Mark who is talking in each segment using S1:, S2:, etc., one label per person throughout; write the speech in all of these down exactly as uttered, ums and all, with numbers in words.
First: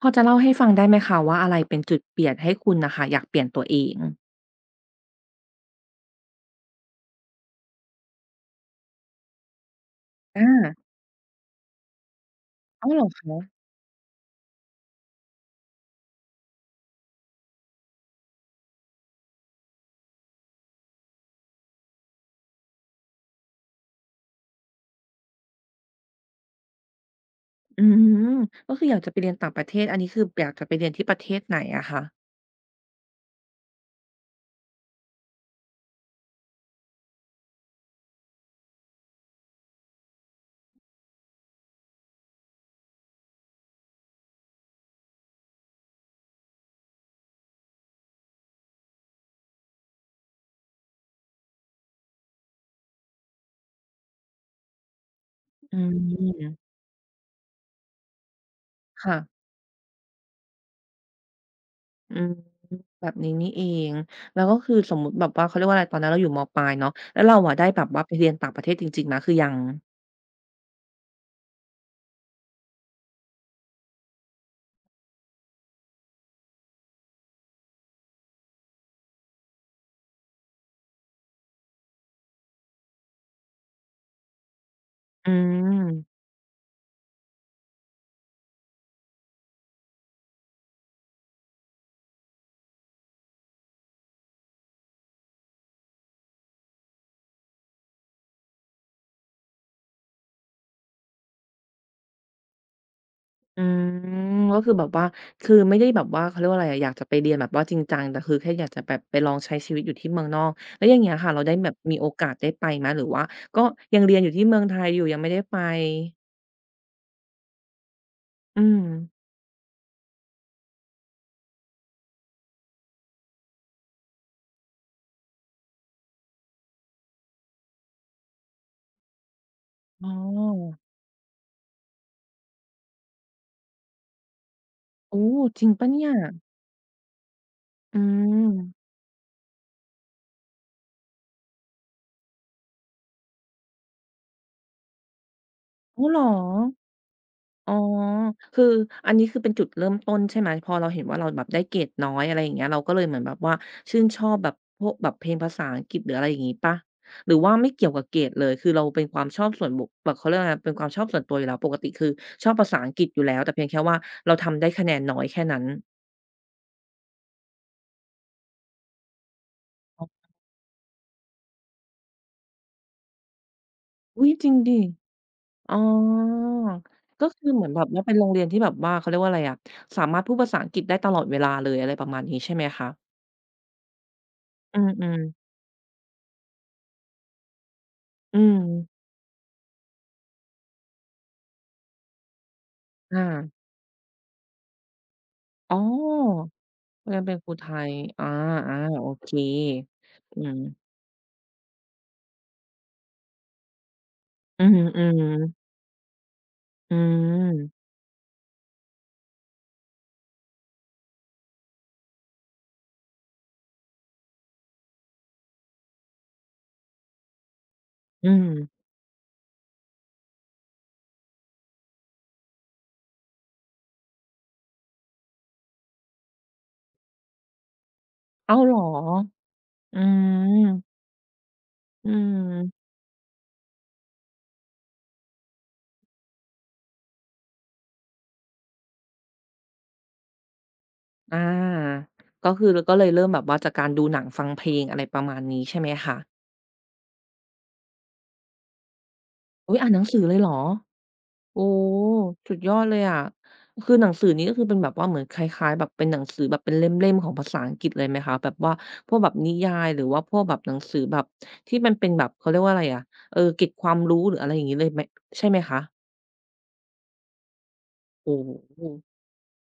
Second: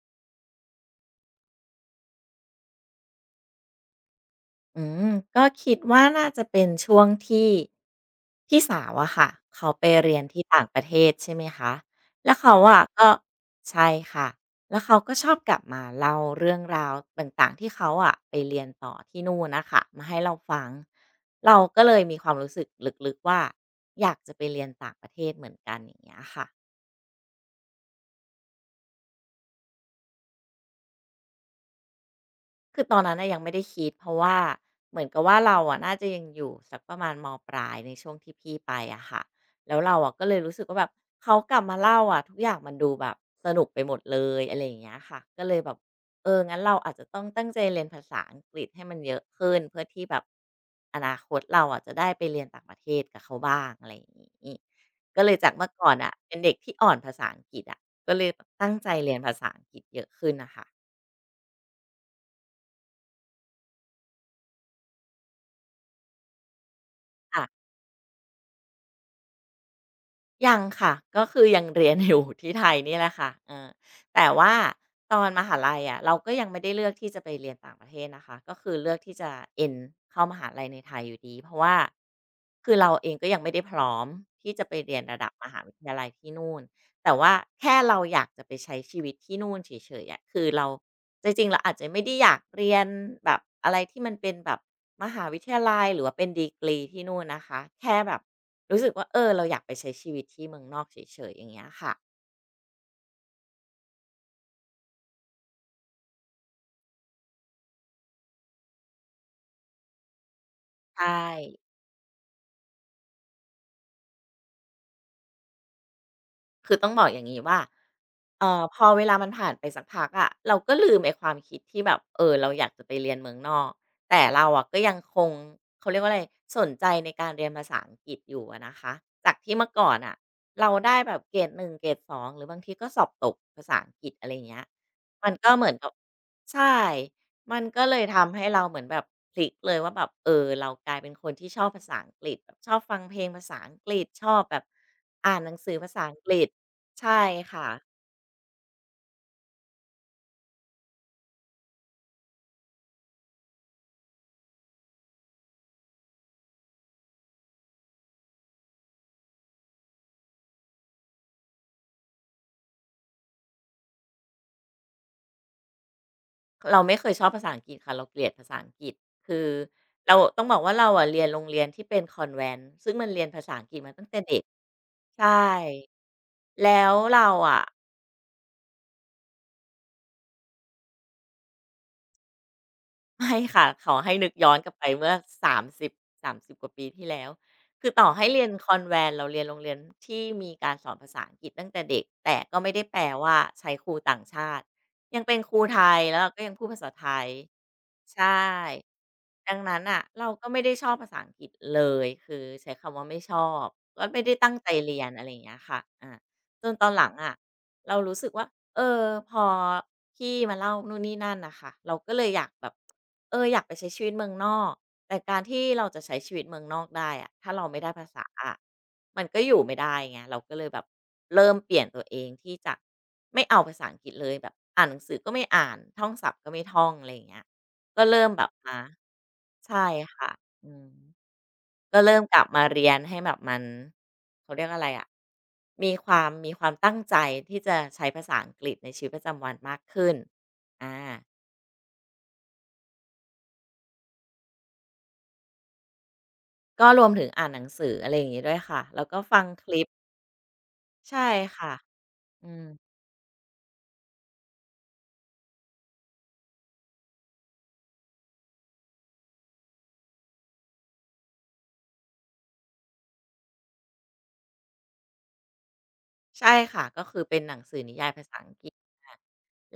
S1: พอจะเล่าให้ฟังได้ไหมคะว่าอะไรเป็นจุดเปลี่ยนให้คุณน่ะค่ะอยากเปลี่ยนตัวเอง
S2: อืมก็คิดว่าน่าจะเป็นช่วงที่พี่สาวอะค่ะเขาไปเรียนที่
S1: อา
S2: ต่างประเทศใช่ไหมคะแล้วเขาอะ
S1: อ้าวเหรอ
S2: ก็
S1: คะ
S2: ใช่ค่ะแล้วเขาก็ชอบกลับมาเล่าเรื่องราวต่างๆที่เขาอะไปเรียนต่อที่นู่นน่ะค่ะมาให้เราฟังเราก็เลยมีความรู้สึกลึกๆว่าอยากจะไปเรียนต่างประเทศเหมือนกันอย่างเงี้ยค่ะ
S1: อืมก็คืออยากจะไปเรียนต่างประเทศอันนี้คืออยากจะไปเรียนที่ประเทศไหนอะคะ
S2: คือตอนนั้นน่ะยังไม่ได้คิดเพราะว่าเหมือนกับว่าเราอะน่าจะยังอยู่สักประมาณมปลายในช่วงที่พี่ไปอะค่ะแล้วเราอะก็เลยรู้สึกว่าแบบเขากลับมาเล่าอะทุกอย่างมันดูแบบสนุกไปหมดเลยอะไรอย่างเงี้ยค่ะก็เลยแบบเอองั้นเราอาจจะต้องตั้งใจเรียนภาษาอังกฤษให้มันเยอะขึ้นเพื่อที่แบบอนาคตเราอะจะได้ไปเรียนต่างประเทศกับเขาบ้างอะไรอย่างงี้ก็เลยจากเมื่อ
S1: อื
S2: ก่อนน่ะเป็นเด็ก
S1: ม
S2: ที่อ่อนภาษาอังกฤษอะก็เลยแบบตั้งใจเรีย
S1: ค่ะ
S2: นภาษาอังกฤษเยอะขึ้นน่ะค่ะ
S1: อืมแบบนี้นี่เองแล้วก็คือสมมุติแบบว่าเขาเรียกว่าอะไรตอนนั้นเราอยู่มปลายเนาะแล้วเราอะได้
S2: ค่ะ
S1: แบบว่าไปเรียนต่างประเทศจริงๆไหมคือยัง
S2: ยังค่ะ ก็คือยังเรียนอยู่ที่ไทยนี่แหละค่ะเออแต่ว่าตอนมหาลัยอะเราก็ยังไม่ได้เลือกที่จะไปเรียนต่างประเทศนะคะก็คือเลือกที่จะ end เข้ามหาลัยในไทยอยู่ดีเพราะว่าคือเราเองก็ยังไม่ได้พร้อมที่จะไปเรียนระดั
S1: อื
S2: บมหาวิทยาลัย
S1: ม
S2: ที่นู่นแต่ว่าแค่เราอยากจะไปใช้ชีวิตที่นู่นเฉยๆอะคือเราจริงๆเราอาจจะไม่ได้อยากเรียนแบบอะไรที่มันเป็นแบบมหาวิทยาลัยหรือว่าเป็นดีกรีที่นู่นนะคะ แค่แบบ รู้สึกว่าเออเราอยากไปใช้ชีวิตที่เมืองนอกเฉยๆอย่างเงี้ยค่ะ
S1: อืมก็คือแบบว่าคือไม่ได้แบบว่าเขาเรียกว่าอะไรอะอยากจะไปเรียนแบบว่าจริงจังแต่คือแค่อยากจะแบบไปลองใช้ชีวิตอยู่ที่เมืองนอกแล้วอย่างเงี้ย
S2: ใช่
S1: ค่ะเราได้แบบมีโอกาสได้ไปไหมหรือว่าก็ยังเรียนอยู่ที่เมืองไทยอยู่ยังไม่ได้ไป
S2: คือต้องบอกอย่างนี้ว่าเอ่อ
S1: อื
S2: พ
S1: ม
S2: อเวลามันผ่านไปสักพักอะเราก็ลืมไอ้ความคิดที่แบบเออเราอยากจะไปเรียนเมืองนอก แต่เราอะก็ยังคงเขาเรียกว่าอะไรสนใจในการเรียนภาษาอังกฤษอยู่อะนะคะ จากที่เมื่อก่อน
S1: อ๋อ
S2: อ่ะเราได้แบบเกรดหนึ่งเกรดสองหรือบางทีก็สอบตกภาษาอังกฤษอะไรอย่างเงี้ย
S1: โอ้
S2: มันก็
S1: จ
S2: เห
S1: ริ
S2: มื
S1: ง
S2: อน
S1: เป
S2: กั
S1: ล่า
S2: บ
S1: เนี่ย
S2: ใช่มันก็เล
S1: อื
S2: ยทำให้
S1: ม
S2: เราเหมือนแบบพลิกเลยว่าแบบเออเรากลายเป็นคนที่ชอบภาษาอังกฤษแบบชอบฟังเพลงภาษาอังกฤษชอบแบบอ่านหนังสือภาษา
S1: อ้าว
S2: อั
S1: เหร
S2: งก
S1: อ
S2: ฤษ ใช่ค่ะ
S1: อ๋อคืออันนี้คือเป็นจุดเริ่มต้นใช่ไหมพอเราเห็นว่าเราแบบได้เกรดน้อยอะไรอย่างเงี้ยเราก็เลยเหมือนแบบว่าชื่นชอบแบบพวกแบบเพลงภาษาอังกฤษหรืออะไรอย่างงี้เปล่าหรือว่าไม่เกี่ยวกับเกรดเลยคือเราเป็นความชอบส่วนบุคแบบเขาเรียกว่าอะไรเป็นความชอบส่วนตัวอยู่แล้วปกติคือชอบภาษาอังกฤษอยู่แล้วแต่เพียงแค่ว่าเราทำได้คะแนนน้อยแค่นั้น
S2: เราไม่เคยชอบภาษาอังกฤษค่ะเราเกลียดภาษาอังกฤษคือ
S1: อ๋
S2: เรา
S1: อ
S2: ต้องบอกว่าเราอะเรียนโรงเรียนที่เป็นคอนแวนต์ซึ่งมันเรียนภาษาอังกฤษมาตั้งแต่
S1: อุ๊ย
S2: เด็ก
S1: จริงดิ
S2: ใช
S1: อ๋อ
S2: ่แล้ว
S1: ก็
S2: เรา
S1: คือเห
S2: อะ
S1: มือนแบบว่าเป็นโรงเรียนที่แบบว่าเขาเรียกว่าอะไรอะสามารถพูดภาษาอังกฤษได้ตลอดเวลาเลยอะไรประมาณนี้ใช่ไหมคะ
S2: ไม่ค่ะขอให้นึกย้อนกลับ
S1: อื
S2: ไปเมื่อ
S1: มๆ
S2: สามสิบ สามสิบกว่าปีที่แล้วคือต่อให้
S1: อื
S2: เรียน
S1: ม
S2: คอนแวนต์เราเรียนโรงเรียนที่มีการสอนภาษาอังกฤษตั้งแต่เด็กแต่ก็ไม่ได้แปลว่า
S1: อา
S2: ใช้ครูต่างชาติยังเป็นครู
S1: อ๋
S2: ไทยแล้วเราก็
S1: อ
S2: ยังพูดภาษาไท
S1: เรียน
S2: ย
S1: เป็นครูไทย
S2: ใช
S1: อา
S2: ่
S1: อาโอเค
S2: ดังนั้นน่ะเรา
S1: อื
S2: ก็
S1: ม
S2: ไม่ได้ชอบภาษาอังกฤษเลยคือใช้คำว่าไม่ชอบก็ไม่ได้ตั้ง
S1: อื
S2: ใจ
S1: อฮึ
S2: เรี
S1: อื
S2: ยน
S1: ม
S2: อะไรอย่างเงี้ยค่ะอาจนตอน
S1: อื
S2: หลังอะ
S1: ม
S2: เรารู้สึกว่าเออพอพี่มาเล่านู่นนี่นั่นน่ะค่ะเราก็เลยอยากแบบ เอออยากไปใช้ชีวิตเมืองนอก แต่การที่เราจะใช้ชีวิตเมืองนอกได้อะถ้าเราไม่ได้ภาษา
S1: อืม
S2: อะมันก็อยู่ไม่ได้ไงเราก็เลยแบบเริ่มเปลี่ยนตัวเองที่จะไม่เอาภาษาอังกฤษเลยแบบอ่านหนังสือก็ไม่อ่านท่องศัพท์ก็ไม่ท่องอะไรอย่างเงี้ยก็เริ่มแบบ
S1: อ้าวเหร
S2: มา
S1: อ
S2: ใช่
S1: อื
S2: ค่ะ
S1: ม
S2: อืมก็
S1: อื
S2: เริ่มกลับมาเรี
S1: ม
S2: ยนให้แบบมันเขาเรียกอะไรอะมีความมีความตั้งใจที่จะใช้ภาษาอังกฤษในชีวิตประจำวันมากขึ้นอา
S1: อาก็คือก็เลยเริ่มแบบว่าจากการดูหนังฟังเพลงอะไรประมาณนี้ใช่ไหมคะ
S2: ก็รวมถึงอ่านหนังสืออะไรอย่างงี้ด้วยค่ะแล้วก็ฟังค
S1: อุ๊ย
S2: ลิป
S1: อ่านหนังสือเลยเหรอ
S2: ใช่
S1: โอ้
S2: ค่ะอื
S1: สุด
S2: ม
S1: ยอดเลยอะคือหนังสือนี้ก็คือเป็นแบบว่าเหมือนคล้ายๆแบบเป็นหนังสือแบบเป็นเล่มๆของภาษาอังกฤษเลยไหมคะแบบว่าพวกแบบนิยายหรือว่าพวกแบบหนังสือแบบที่มันเป็นแบบเขาเรียกว่าอะไรอะเออเกร็ดความรู้หรืออะไรอย่างงี้เลยไหมใช่ไหมคะ
S2: ใช่ค่ะก็คือเป็นหนังสือนิยายภา
S1: โอ้
S2: ษาอังกฤษ
S1: โฮ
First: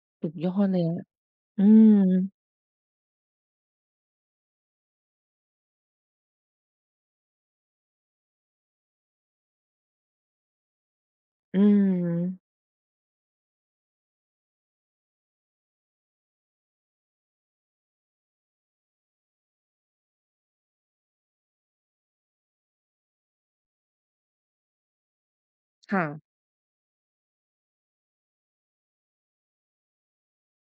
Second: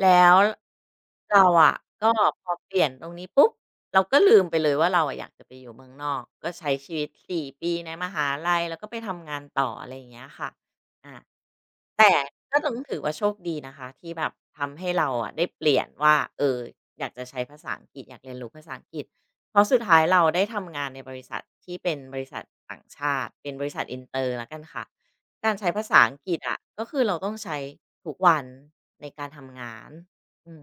S2: แล้
S1: สุด
S2: ว
S1: ยอดเลยอะ
S2: เรา
S1: อื
S2: อะ
S1: ม
S2: ก็พอเปลี่ยนตรงนี้ปุ๊บเราก็ลืมไปเลยว่าเราอะอยากจะไปอยู่เมืองนอกก็ใช้ชีวิตสี่ปีในมหาลัยแล้วก็ไปทำงานต่ออะไรอย่างเงี้ยค่ะอา
S1: อื
S2: แต่
S1: ม
S2: ก็ต้องถือว่าโชคดีนะคะที่แบบทำให้เราอะได้เปลี่ยนว่าเอออยากจะใช้ภาษาอังกฤษอยากเรียนรู้ภาษาอังกฤษเพราะสุดท้ายเราได้ทำงานในบริษัทที่เป็นบริษัทต่างชาติเป็นบริษัทอินเ n อร์แล้วกันค่ะการใช้ภาษา
S1: ค่ะ
S2: อังกฤษอะก็คือเราต้องใช้ทุกวันในการทำงานอืม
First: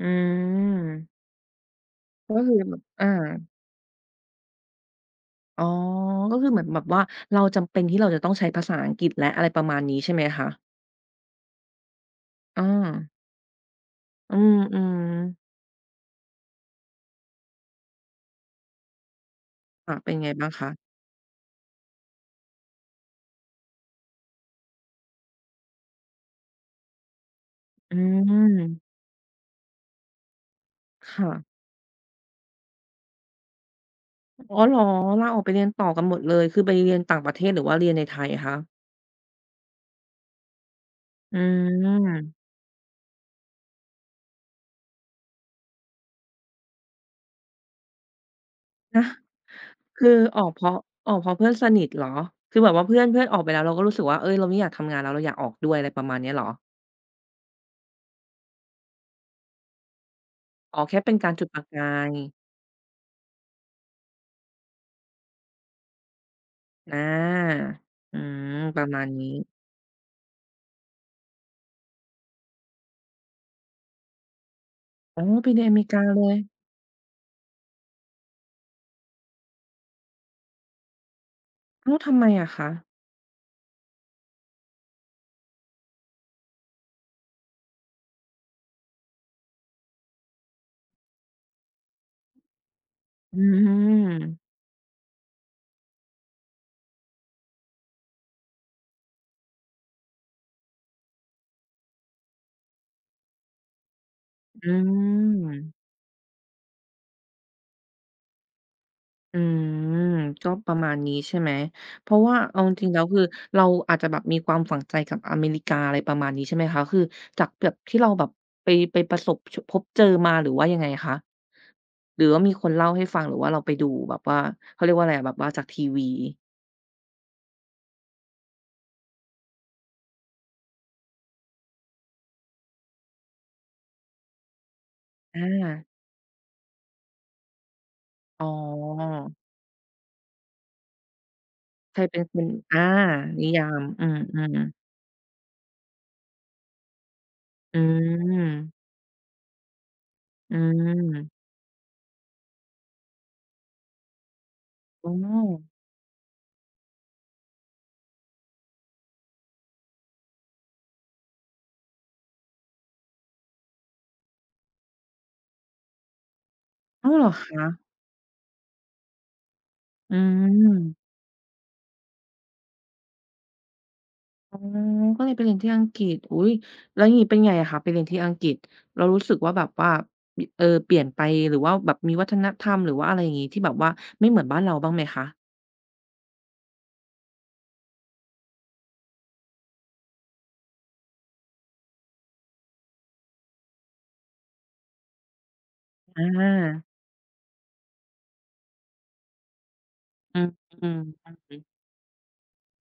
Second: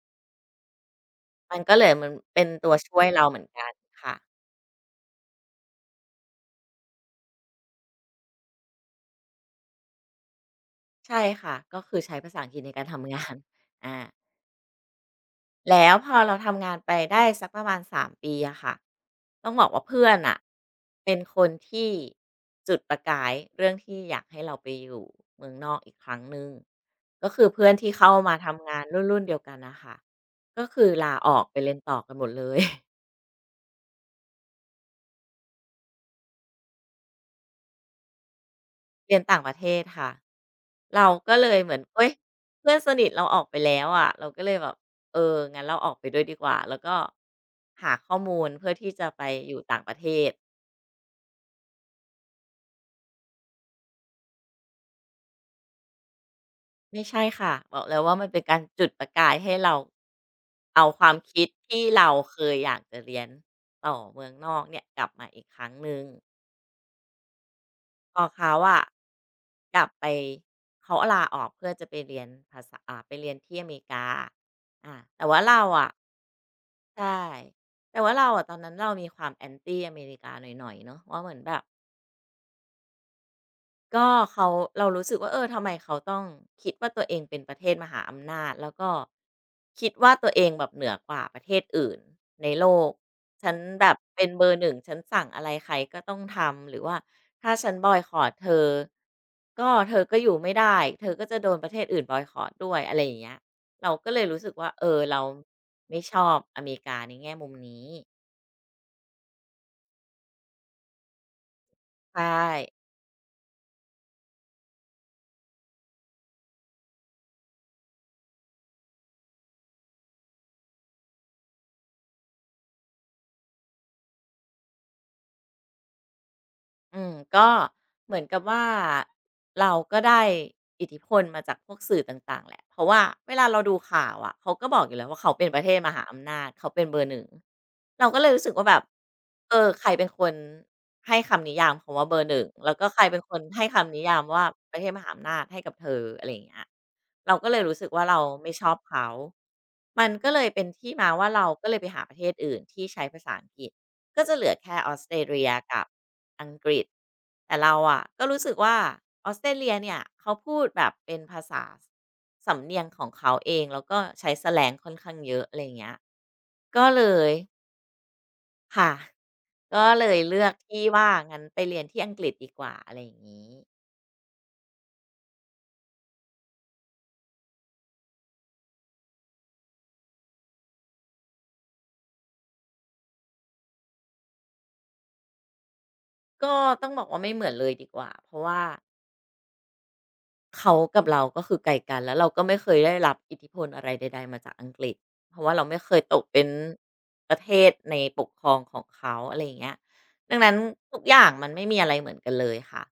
S1: อืม
S2: มันก็เลยมัน
S1: ก็
S2: เป็น
S1: คือ
S2: ตัว
S1: แบบ
S2: ช่วย
S1: อา
S2: เราเหมือนกันค่ะ
S1: อ๋อก็คือเหมือนแบบว่าเราจำเป็นที่เราจะต้องใช้ภาษาอังกฤษแล้วอะไรประมาณนี้ใช่ไหมคะ
S2: ใช่ค่ะก็คือใช้ภาษาอังกฤษ
S1: อา
S2: ในการทำงาน อา
S1: อืมๆ
S2: แล้วพอเราทำงานไปได้สักประมาณสามปีอะค่ะต้องบอกว่า
S1: ค่ะ
S2: เพื่อ
S1: เป็น
S2: น
S1: ไง
S2: อ่ะ
S1: บ้างคะ
S2: เป็นคนที่จุดประกายเรื่องที่อยากให้เราไปอยู่เมืองนอกอีกครั้งหนึ่งก็คือเพื่อนที่
S1: อื
S2: เข้ามาทำงา
S1: ม
S2: นรุ่นๆเดียวกันนะคะก็คือลาอ
S1: ค่ะ
S2: อกไปเรียนต่อกันหมดเลย
S1: อ๋อเหรอลาออกไปเรียนต่อกันหมดเลย คือไปเรียนต่างประเทศหรือว่าเรียนในไทยคะ
S2: เรียนต่างประเทศค่ะเราก็
S1: อื
S2: เลยเหมือนเฮ้ย
S1: ม
S2: เพื่อนสนิทเราออกไปแล้วอะ่ะเราก็เลยแบบเอองั้นเราออกไปด้วยดีกว่าแล้วก็หาข้อมูลเพื่อที่
S1: นะ
S2: จะไปอยู่ต่างประเท
S1: คือ
S2: ศ
S1: ออกเพราะออกเพราะเพื่อนสนิทเหรอ คือแบบว่าเพื่อนเพื่อนออกไปแล้วเราก็รู้สึกว่าเฮ้ย เราไม่อยากทำงานแล้วเราอยากออกด้วยอะไรประมาณเนี้ยเหรอ
S2: ไม่ใช่ค่ะบอกเลยว่ามันเป็นการจุดประกายให้เรา
S1: อ๋อ
S2: เอา
S1: แค่
S2: ควา
S1: เป็
S2: ม
S1: นการ
S2: คิ
S1: จุ
S2: ด
S1: ดประ
S2: ที่
S1: กา
S2: เรา
S1: ย
S2: เคยอยากจะเรียนต่อเมืองนอกเนี่ยกลับมาอีกครั้งหนึ่ง
S1: อา
S2: พ
S1: อื
S2: อเขา
S1: มป
S2: อะ
S1: ระมาณนี้
S2: กลับไปเขาลาออกเพื่อจะไปเรียนภาษาอ่าไปเรียนที่อเมริกาอา
S1: อ๋
S2: แต่
S1: อ
S2: ว่า
S1: ไป
S2: เรา
S1: เรียนอเมริ
S2: อะ
S1: กาเลย
S2: ใช่แต่ว่าเราอะตอนนั้นเรามีความ a n ี้อเมริกาหน่อยๆเนาะว่าเหมือนแบบ
S1: อ้าวทำไมอะคะ
S2: ก็เขาเรารู้สึกว่าเออทำไมเขาต้องคิดว่าตัวเองเป็นประเทศมหาอำนาจแล้วก็คิดว่าตัวเองแบบเหนือกว่าประเทศอื่นในโลก
S1: อื
S2: ฉันแบบเป็นเบอ
S1: ม
S2: ร์หนึ่งฉันสั่งอะไรใครก็ต้องทำหรือว่าถ้าฉันบอยคอตเธอก็เธอก็อยู่ไม่ได้เธอก็จะโดนประเทศอื่นบอยคอตด้วยอะไรอย่างเงี้ยเราก็เลยรู้สึก
S1: อื
S2: ว่าเออเรา
S1: ม
S2: ไม่ชอบอเมริกาในแง่มุมนี้
S1: อืมก็ประมาณนี้ใช่ไหมเพราะ
S2: ใช่
S1: ว่าเอาจริงๆแล้วคือเราอาจจะแบบมีความฝังใจกับอเมริกาอะไรประมาณนี้ใช่ไหมคะคือจากแบบที่เราแบบไปไปประสบชพบเจอมาหรือว่ายังไงคะหรือว่ามีคนเล่าให้ฟังหรือว่าเราไปดูแบบว่าเขาเรียกว่าอะไรอะแบบว่าจากทีวี
S2: อืมก็เหมือนกับว่าเราก็ได้อิทธิพลมาจากพวกสื่อต่างๆแหละเพราะว่าเวลาเราดูข่าวอะเขาก็บอกอยู่แล้วว่าเขา
S1: อ
S2: เป็นประเทศม
S1: า
S2: หาอำนาจเขาเป็นเบอร์หนึ่งเราก็เลย
S1: อ๋
S2: รู้
S1: อ
S2: สึกว่าแบบเออใครเป็นคนให้คำนิยาม
S1: ใค
S2: คำ
S1: ร
S2: ว่าเบ
S1: เป็
S2: อ
S1: น
S2: ร์ห
S1: ค
S2: นึ่ง
S1: น
S2: แล้วก็
S1: อา
S2: ใครเป็นคน
S1: นิ
S2: ให้
S1: ยาม
S2: คำนิ
S1: อื
S2: ยามว่า
S1: มๆ
S2: ประเทศมหาอำนาจให้กับเธออะไรอย่างเงี้ยเราก็เลยรู้
S1: อื
S2: สึกว่าเราไม่ชอบ
S1: ม
S2: เขามันก็เลย
S1: อื
S2: เป็นที่มาว่า
S1: ม
S2: เราก็เลยไปหาประเทศอื่นที่ใช้ภาษาอังกฤษ ก็จะเหลือแค่ออส
S1: อ๋
S2: เต
S1: อ
S2: รเลียกับอังกฤษแต่เราอะก็รู้สึกว่าออสเตรเลียเนี่ยเขาพูดแบบเป็นภาษาสำเนียงของเขาเองแล้วก็ใช้แสแลงค่อนข้างเยอะอะไรอย่างเงี้ยก็เล
S1: อ้าวเหร
S2: ย
S1: อคะ
S2: ค่ะก็เล
S1: อื
S2: ยเลือกที่ว่า
S1: ม
S2: งั้นไปเรียนที่อังกฤษดีกว่าอะไรอย่างงี้
S1: อ๋อก็เลยไปเรียนที่อังกฤษอุ๊ยแล้วอย่างงี้เป็นไงอะคะไปเรียนที่อังกฤษเรารู้สึกว่าแบบว่าบิเออเปลี่ยนไปหรือว่าแบบมีวัฒนธรรมหรือว่าอะไรอย่างงี้ที่แบบว่าไม่เหมือนบ้านเราบ้างไหมคะ
S2: ก็ต้องบอกว่าไม่เหมือนเลยดีกว่าเพราะว่า เขากับเราก็คือไกลกันแล้วเราก็ไม่เคยได้รับอิทธิพลอะไรใดๆ มาจากอังกฤษเพราะว่าเราไม่เคยตก
S1: อ
S2: เป็น
S1: า
S2: ประเทศในปกครองของเขาอะไรอย่างเงี้ยดั
S1: อื
S2: ง
S1: ม
S2: นั้น
S1: อืม
S2: ทุกอย่างมันไม่มีอะไรเหมือนกันเลยค่ะ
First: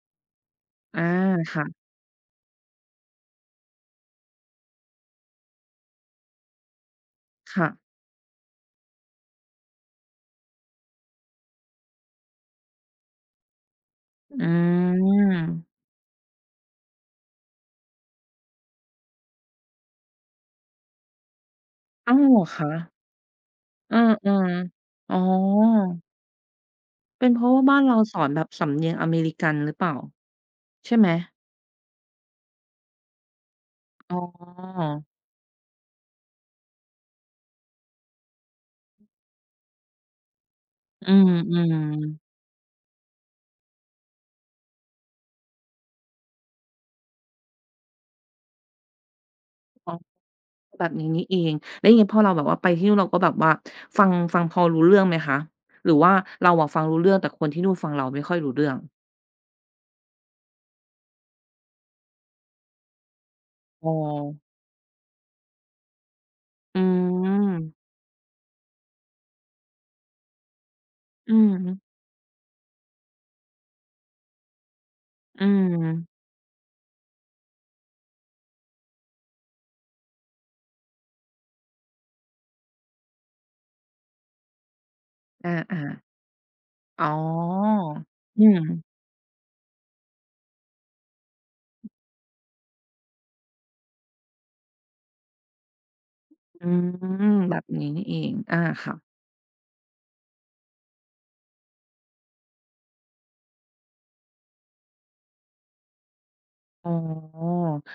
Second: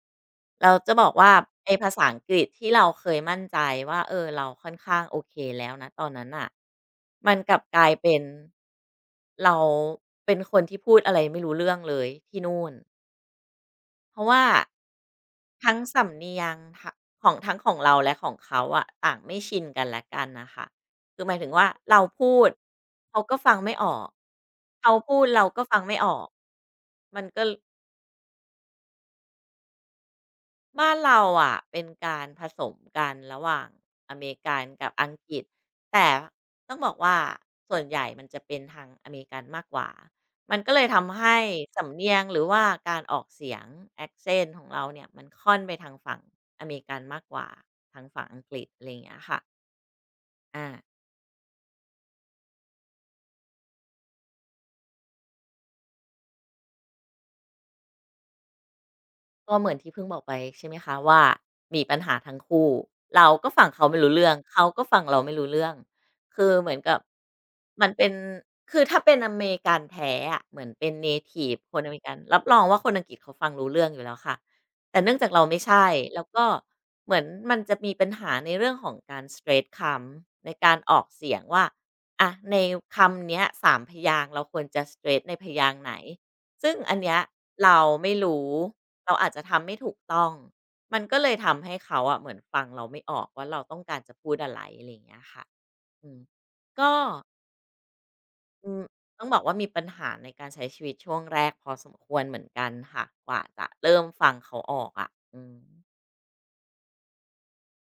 S2: เราจะ
S1: ออ
S2: บอกว่า
S1: อาค่ะ
S2: ไอ้ภาษาอังกฤษที่เราเคยมั่นใจว่าเออเราค่อนข้างโอเคแล้วณตอนนั้นน่ะมันกลับ
S1: ค่ะ
S2: กลายเป็นเราเป็นคนที่พูดอะไรไม่รู้เรื่องเลยที่นู่น เพราะว่า
S1: อื
S2: ทั้ง
S1: ม
S2: สำเนียงทะของทั้งของเราและของเขาอะต่างไม่ชินกันและกันน่ะค่ะคือหมายถึงว่าเรา
S1: อ้าว
S2: พู
S1: เหรอ
S2: ด
S1: คะ
S2: เขาก็ฟังไม่อ
S1: เออ
S2: อกเขา
S1: ๆอ๋อ
S2: พูดเราก็ฟังไม่ออกมัน
S1: เป็นเพ
S2: ก็
S1: ราะว่าบ้านเราสอนแบบสำเนียงอเมริกันหรือเปล่า
S2: บ้าน
S1: ใช่ไหม
S2: เราอ่ะเป็นการผสมกันระหว่างอ
S1: อ๋
S2: เมริกัน
S1: อ
S2: กับอังกฤษแต่ต้องบอกว่าส่วนใหญ่มันจะเป็นทางอเมริกันมากกว่ามันก็เลย
S1: อื
S2: ทำ
S1: ม
S2: ให้สำเนียงหรือ
S1: ๆ
S2: ว่าการออกเสียง accent ของเราเนี่ยมันค่อนไปทางฝั่งอเมริกันมากกว่าทางฝั่งอังกฤษอะไรอย่างเงี้ยค่ะ
S1: อ๋อ
S2: อา
S1: แบบนี้นี่เองแล้วอย่างงี้พอเราแบบว่าไปที่นู่นเราก็แบบว่าฟังฟังพอรู้เรื่องไหมคะหรือว่าเราอะฟังรู้เรื่องแต่คนที่นู่นฟังเราไม่ค่อยรู้เรื่อง
S2: ก็เหมือนที่เพิ่งบอกไปใช่ไหมคะว่ามีปัญหาทั้งคู่เราก็ฝั่งเขา
S1: อ๋อ
S2: ไม่รู้เรื่องเขาก็ฝั่งเราไม่รู้เรื่องคือเหมือ
S1: อื
S2: นกับมัน
S1: ม
S2: เป็นคือถ้าเป็นอเมริกันแท้อะเหมือนเป็นเน
S1: อื
S2: ทิ
S1: ม
S2: ฟคนอเมริกันรับรองว่าคนอังกฤษเขาฟังรู้เรื่องอยู่แล้วค่ะแต่เนื่องจากเรา
S1: อื
S2: ไม่ใช่
S1: ม
S2: แล้วก็เหมือนมันจะมีปัญหาในเรื่องของการ s t r a i คำในการออกเสียงว่าอะในคำเนี้ยสามพยางค์เราควรจะ s t r a i ในพ
S1: อา
S2: ยางค์ไหนซึ่งอัน
S1: ๆอ๋อ
S2: เนี้ยเราไม่
S1: อื
S2: รู้
S1: ม
S2: เราอาจจะทำไม่ถูกต้อง มันก็เลยทำให้เขาอะเหมือนฟังเราไม่ออกว่าเราต้องการจะพูดอะไรอะไรอย่างเงี้ยค่ะอืม
S1: อื
S2: ก็
S1: มแบบนี้นี่เองอา
S2: อืม
S1: ค่ะ
S2: ต้องบอกว่ามีปัญหาในการใช้ชีวิตช่วงแรกพอสมควรเหมือนกันค่ะ กว่าจะเริ่มฟังเขาออกอะอืม
S1: อ๋อ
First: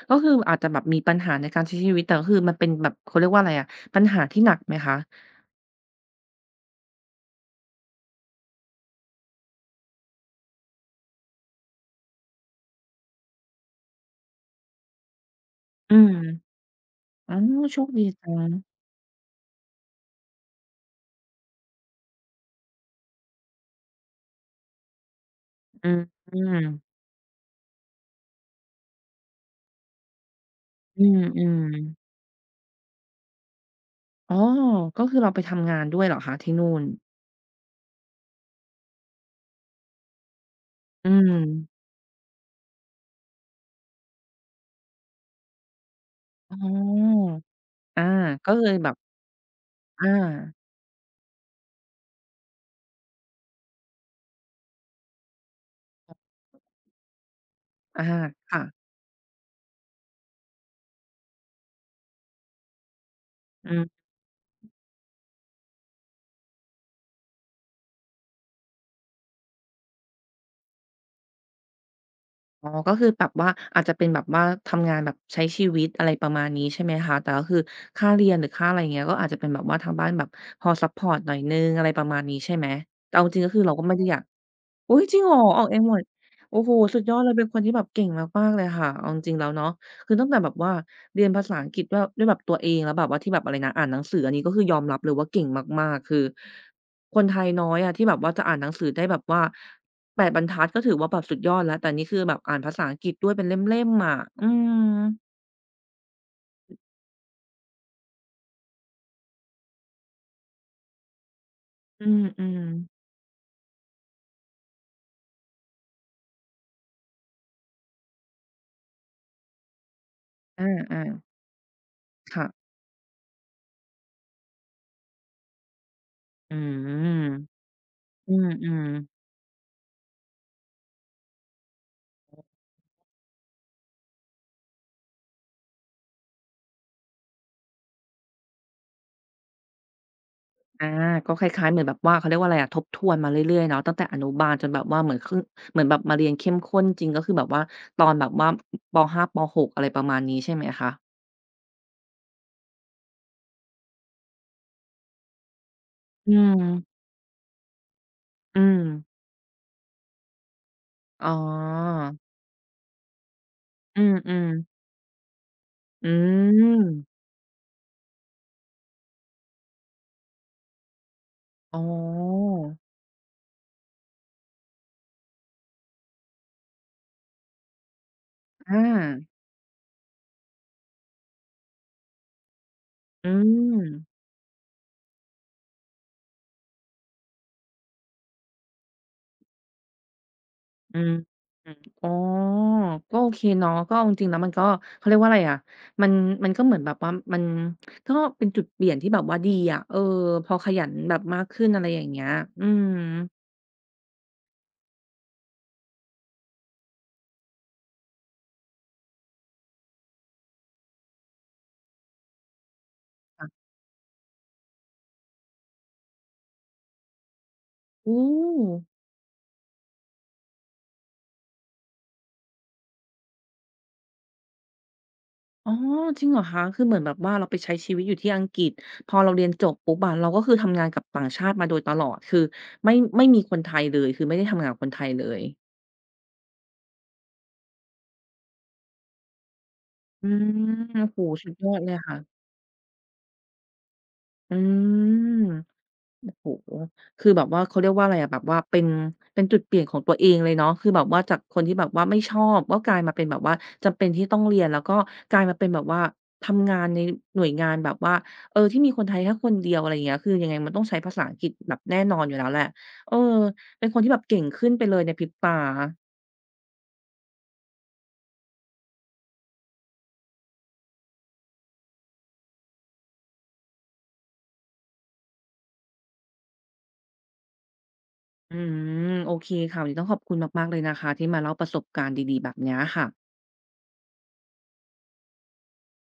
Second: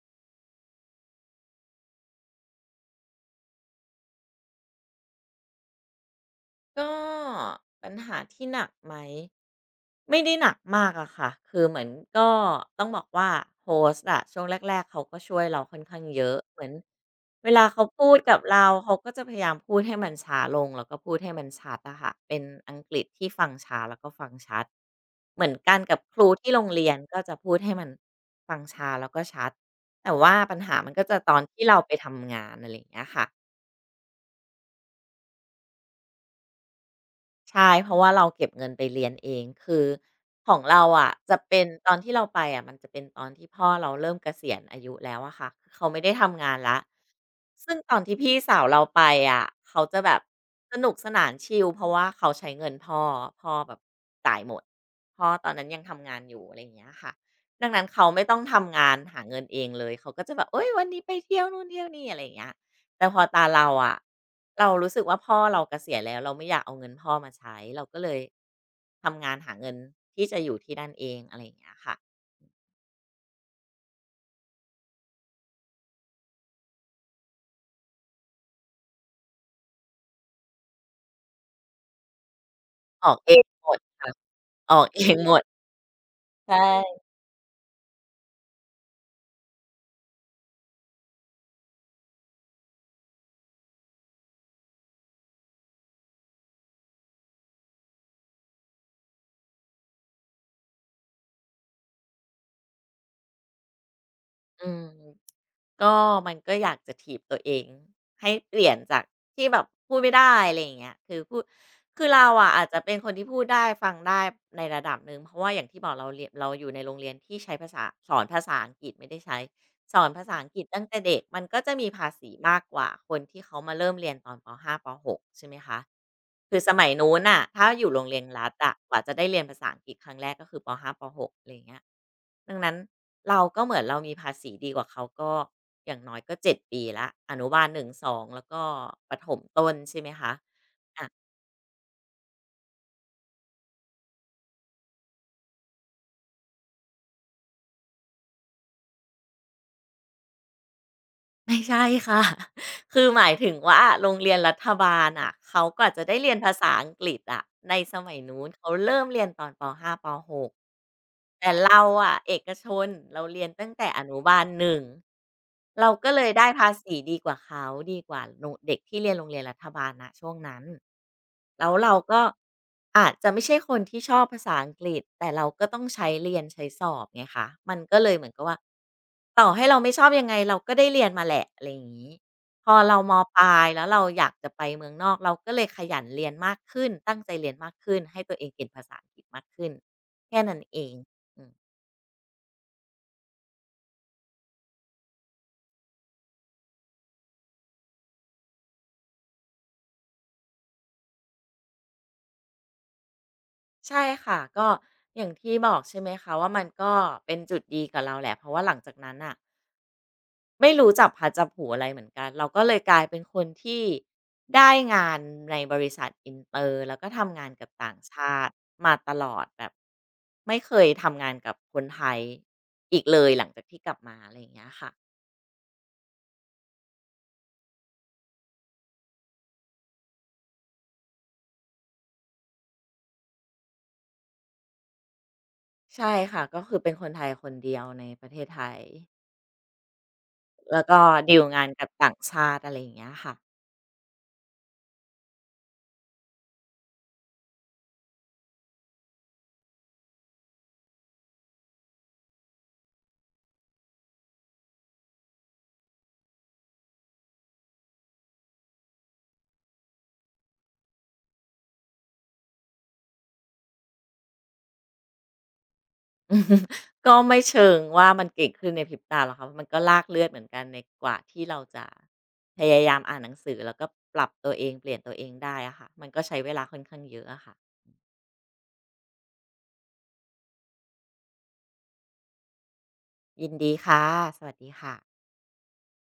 S1: ก็คืออาจจะแบบมีปัญหาในการใช้ชีวิตแต่ก็คือมันเป็นแบบเขาเรียกว่าอะไรอะปัญหาที่หนักไหมคะ
S2: ก็ปัญหาที่หนักไหม ไม่ได้หนักมากอะค่ะ คือเหมือนก็ต้องบอกว่าโฮสต์อะช่วงแรกๆเขาก็ช่วยเราค่อน
S1: อื
S2: ข้าง
S1: ม
S2: เยอะ เหมือน
S1: อ๋อ
S2: เวลา
S1: โช
S2: เขา
S1: คดี
S2: พูด
S1: จั
S2: กับ
S1: ง
S2: เราเขาก็จะพยายามพูดให้มันช้าลงแล้วก็พูดให้มันชัดอะค่ะเป็นอังกฤษที่ฟังช้าแล้วก็ฟังชัดเหมือนกัน
S1: อื
S2: กับ
S1: ม
S2: ครู
S1: อื
S2: ที่โรงเรียนก็จะพูดให้มันฟังช้าแล้วก็ชัดแต่ว่าปัญหามันก็จะ
S1: ม
S2: ตอน
S1: อืม
S2: ที่เราไปทำงานอะไรอย่างเงี้ยค่ะ
S1: อ๋อก็คือเราไปทำงานด้วยเหรอคะที่นู่น
S2: ใช่เพราะว่าเราเก็บเงินไปเรียนเองคือของเรา
S1: อื
S2: อะจะเป็น
S1: ม
S2: ตอนที่เราไปอะมันจะเป็นตอนที่พ่อเราเริ่มเกษียณอายุแล้วอะค่ะคือเขาไม่ได้ทำงา
S1: อ๋
S2: นแล้ว
S1: อ
S2: ซึ่งตอน
S1: อา
S2: ที่พี่
S1: ก็
S2: สาว
S1: เลย
S2: เรา
S1: แบบ
S2: ไปอะเขาจะแบ
S1: อา
S2: บสนุกสนานชิลเพราะว่าเขาใช้เงินพ่อพ่อแบบจ่ายหมดพ่อตอนนั้นยังทำงานอยู่อะไรอย่างเงี้ยค่ะดังนั้น
S1: อา
S2: เขาไม่ต้อง
S1: ค่ะ
S2: ทำงานหาเงินเองเลยเขาก็จะแบบเฮ้ยวันนี้ไปเที่ยวนู่นเที่ยวนี่อะไรอย่างเงี้ย แต่พอตาเรา
S1: อื
S2: อะ
S1: ม
S2: เรารู้สึกว่าพ่อเราเกษียณแล้วเราไม่อยากเอาเงินพ่อมาใช้เราก็เลยทำงานหาเงินที่จะอยู่ที่นั่นเองอะไรอย่างเงี้ยค่ะ
S1: อ๋อก็คือแบบว่าอาจจะเป็นแบบว่าทำงานแบบใช้ชีวิตอะไรประมาณนี้ใช่ไหมคะแต่ก็คือค่าเรียนหรือค่าอะไรอย่างเงี้ยก็อาจจะเป็นแบบว่าทางบ้านแบบพอซัปพอร์ตหน่อยหนึ่งอะไรประมาณนี้ใช่ไหม
S2: ออ
S1: แต่
S2: ก
S1: เอา
S2: เอ
S1: จริ
S2: ง
S1: งๆก็คือ
S2: หม
S1: เรา
S2: ด
S1: ก็ไม่ได้
S2: ค่ะ
S1: อยาก
S2: ออก
S1: อุ๊
S2: เอ
S1: ยจ
S2: ง
S1: ริง
S2: ห
S1: เห
S2: ม
S1: รอ
S2: ด
S1: ออกเองหมด
S2: ใช
S1: โอ้โฮสุด
S2: ่
S1: ยอดเลยเป็นคนที่แบบเก่งมากๆเลยค่ะเอาจริงๆแล้วเนาะคือตั้งแต่แบบว่าเรียนภาษาอังกฤษด้วยด้วยแบบตัวเองแล้วแบบว่าที่แบบอะไรนะอ่านหนังสืออันนี้ก็คือยอมรับเลยว่าเก่งมากๆคือคนไทยน้อยอะที่แบบว่าจะอ่านหนังสือได้แบบว่าแปดบรรทัดก็ถือว่าแบบสุดยอดแล้วแต่นี่คือแบบอ่านภาษาอังกฤษด้วยเป็นเล่มๆอะอื
S2: อืม
S1: ม
S2: ก็มันก็อยากจะถีบตัวเองให้เปลี่ยนจากที่แบบพูดไม่ได้อะไรอย่างเงี้ยคือพูดคื
S1: อื
S2: อเราอะ
S1: ม
S2: อาจจะเป็น
S1: ๆ
S2: คนที่พูดได้ฟังได้ในระดับหนึ่งเพราะว่าอย่างที่บอกเราเรียนเราอยู่ในโรงเรียนที่ใช้ภาษาสอนภาษาอังกฤษไม่ได้ใช้ สอนภาษาอังก
S1: อ
S2: ฤษตั้งแต่
S1: าๆ
S2: เด็กมันก็จะมีภาษี
S1: ค่ะ
S2: มากกว่าคนที่เขามาเริ่มเรียนตอนป .ห้า ป .หก ใช่ไหมคะ
S1: อื
S2: คือสมั
S1: ม
S2: ยนู้นน่ะถ้าอยู่โรงเรียน
S1: อื
S2: รัฐอะ
S1: ม
S2: กว่าจะ
S1: ๆ
S2: ได้เรียนภาษาอังกฤษครั้งแรกก็คือป .ห้า ป .หก อะไรอย่างเงี้ยดังนั้นเราก็เหมือนเรามีภาษีดีกว่าเขาก็อย่างน้อยก็เจ็ดปีแล้วอนุบาลหนึ่งสองแล้วก็ประถมต้นใช่ไหมคะ
S1: อา
S2: อะ
S1: ก็คล้ายๆเหมือนแบบว่าเขาเรียกว่าอะไรอะทบทวนมาเรื่อยๆเนาะตั้งแต่อนุบาลจนแบบว่าเหมือนครึ่งเหมือนแบบมาเรียนเข้มข้นจริงก็คือแบบว่าตอนแบบว่าปห้าปหกอะไรประมาณนี้ใช่ไหมคะ
S2: ไม่ใช่ค่ะ คือหมายถึงว่าโรงเรียนรัฐบาลอะเขากว่าจะได้เรี
S1: อื
S2: ยนภา
S1: ม
S2: ษาอังกฤษอะในสมัยนู้น
S1: อื
S2: เขา
S1: ม
S2: เริ่มเรียนตอนปห้าปหก
S1: อ๋อ
S2: แต่เราอะเอกชนเราเรียนตั้งแต่อ
S1: อื
S2: นุบาล
S1: ม
S2: หนึ่ง
S1: ๆ
S2: เรา
S1: อื
S2: ก็เลยได้ภา
S1: ม
S2: ษีดีกว่าเขาดีกว่าโรงเด็กที่เรียนโรงเรียนรัฐบาลนะช่วงนั้นแล้ว
S1: อ๋อ
S2: เราก็อาจจะไม่ใช่คนที่ชอบภาษาอังกฤษแต่เราก็ต้องใช้เรียนใช้สอบไงคะมันก็เลยเหมือนกับว่า
S1: อา
S2: ต่อให้เราไม่ชอบยังไงเราก็ได้เรียนมาแหละอะไรอย่างนี้ พอเราม
S1: อื
S2: ปลาย
S1: ม
S2: แล้วเราอยากจะไปเมืองนอกเราก็เลยขยันเรียนมากขึ้น ตั้งใจเรียนมากขึ้นให้ตัวเองเก่งภาษาอังกฤษมากขึ้น แค่นั้นเอง
S1: อืม
S2: อืม
S1: อืมอ๋อก็โอเคเนาะก็เอาจริงๆแล้วมันก็เขาเรียกว่าอะไรอะมันมันก็เหมือนแบบว่ามันก็เป็นจุดเปลี่ยนที่แบบว่าดีอะเออพอขยันแบบมากขึ้นอะไรอย่างเงี้ยอืม
S2: ใช่ค่ะก็อย่างที่บอกใช่ไหมคะว่ามันก็เป็นจุดดีกับเราแหละเพราะว่าหลังจากนั้นน่ะไม่รู้จับพลัดจับผลูอะไรเหมือนกันเราก็เลยกลายเป็นคน
S1: ค่ะ
S2: ที่ได้งานในบริษัทอินเตอร์แล้วก็ทำงานกับต่างช
S1: โอ้
S2: าติมาตลอดแบบไม่เคยทำงานกับคนไทยอีกเลยหลังจากที่กลับมาอะไรอย่างเงี้ยค่ะ
S1: อ๋อจริงเหรอคะคือเหมือนแบบว่าเราไปใช้ชีวิตอยู่ที่อังกฤษพอเราเรียนจบปุ๊บอะเราก็คือทำงานกับต่างชาติมาโดยตลอดคือไม่ไม่มีคนไทยเลยคือไม่ได้ทำงานกับคนไทยเลย
S2: ใช่ค่ะก็คือเป็นคนไทยคนเดียวในประเทศไทย
S1: อืม
S2: แล้วก็
S1: โอ้โฮ
S2: ดีล
S1: สุด
S2: งา
S1: ย
S2: น
S1: อด
S2: กับ
S1: เลย
S2: ต่าง
S1: ค่ะ
S2: ชาติอะไรอย่างเงี้ยค่ะ
S1: อืม โอ้โฮคือแบบว่าเขาเรียกว่าอะไรอะแบบว่าเป็นเป็นจุดเปลี่ยนของตัวเองเลยเนาะคือแบบว่าจากคนที่แบบว่าไม่ชอบก็กลายมาเป็นแบบว่าจำเป็นที่ต้องเรียนแล้วก็กลายมาเป็นแบบว่าทำงานในหน่วยงานแบบว่าเออที่มีคนไทยแค่คนเดียวอะไรอย่างเงี้ยคือยังไงมันต้องใช้ภาษาอังกฤษแบบแน่นอนอยู่แล้วแหละเออเป็นคนที่แบบเก่งขึ้นไปเลยในพริบตา
S2: ก็ไม่เชิงว่ามันเก่งขึ้นในพริบตาหรอกค่ะมันก็ลากเลือดเหมือนกันในกว่าที่เราจะพยายามอ่านหนังสือแล้วก็ปรับตัวเองเปลี่ยนตัวเองได้อะค่ะมันก็ใช้เวลาค่อนข้างเยอะอะค่ะ
S1: อืมโอเคค่ะวันนี้ต้องขอบคุณมากๆเลยนะคะที่มาเล่าประสบการณ์ดีๆแบบเนี้ยค่ะ
S2: ยินดีค่ะสวัสดีค่ะ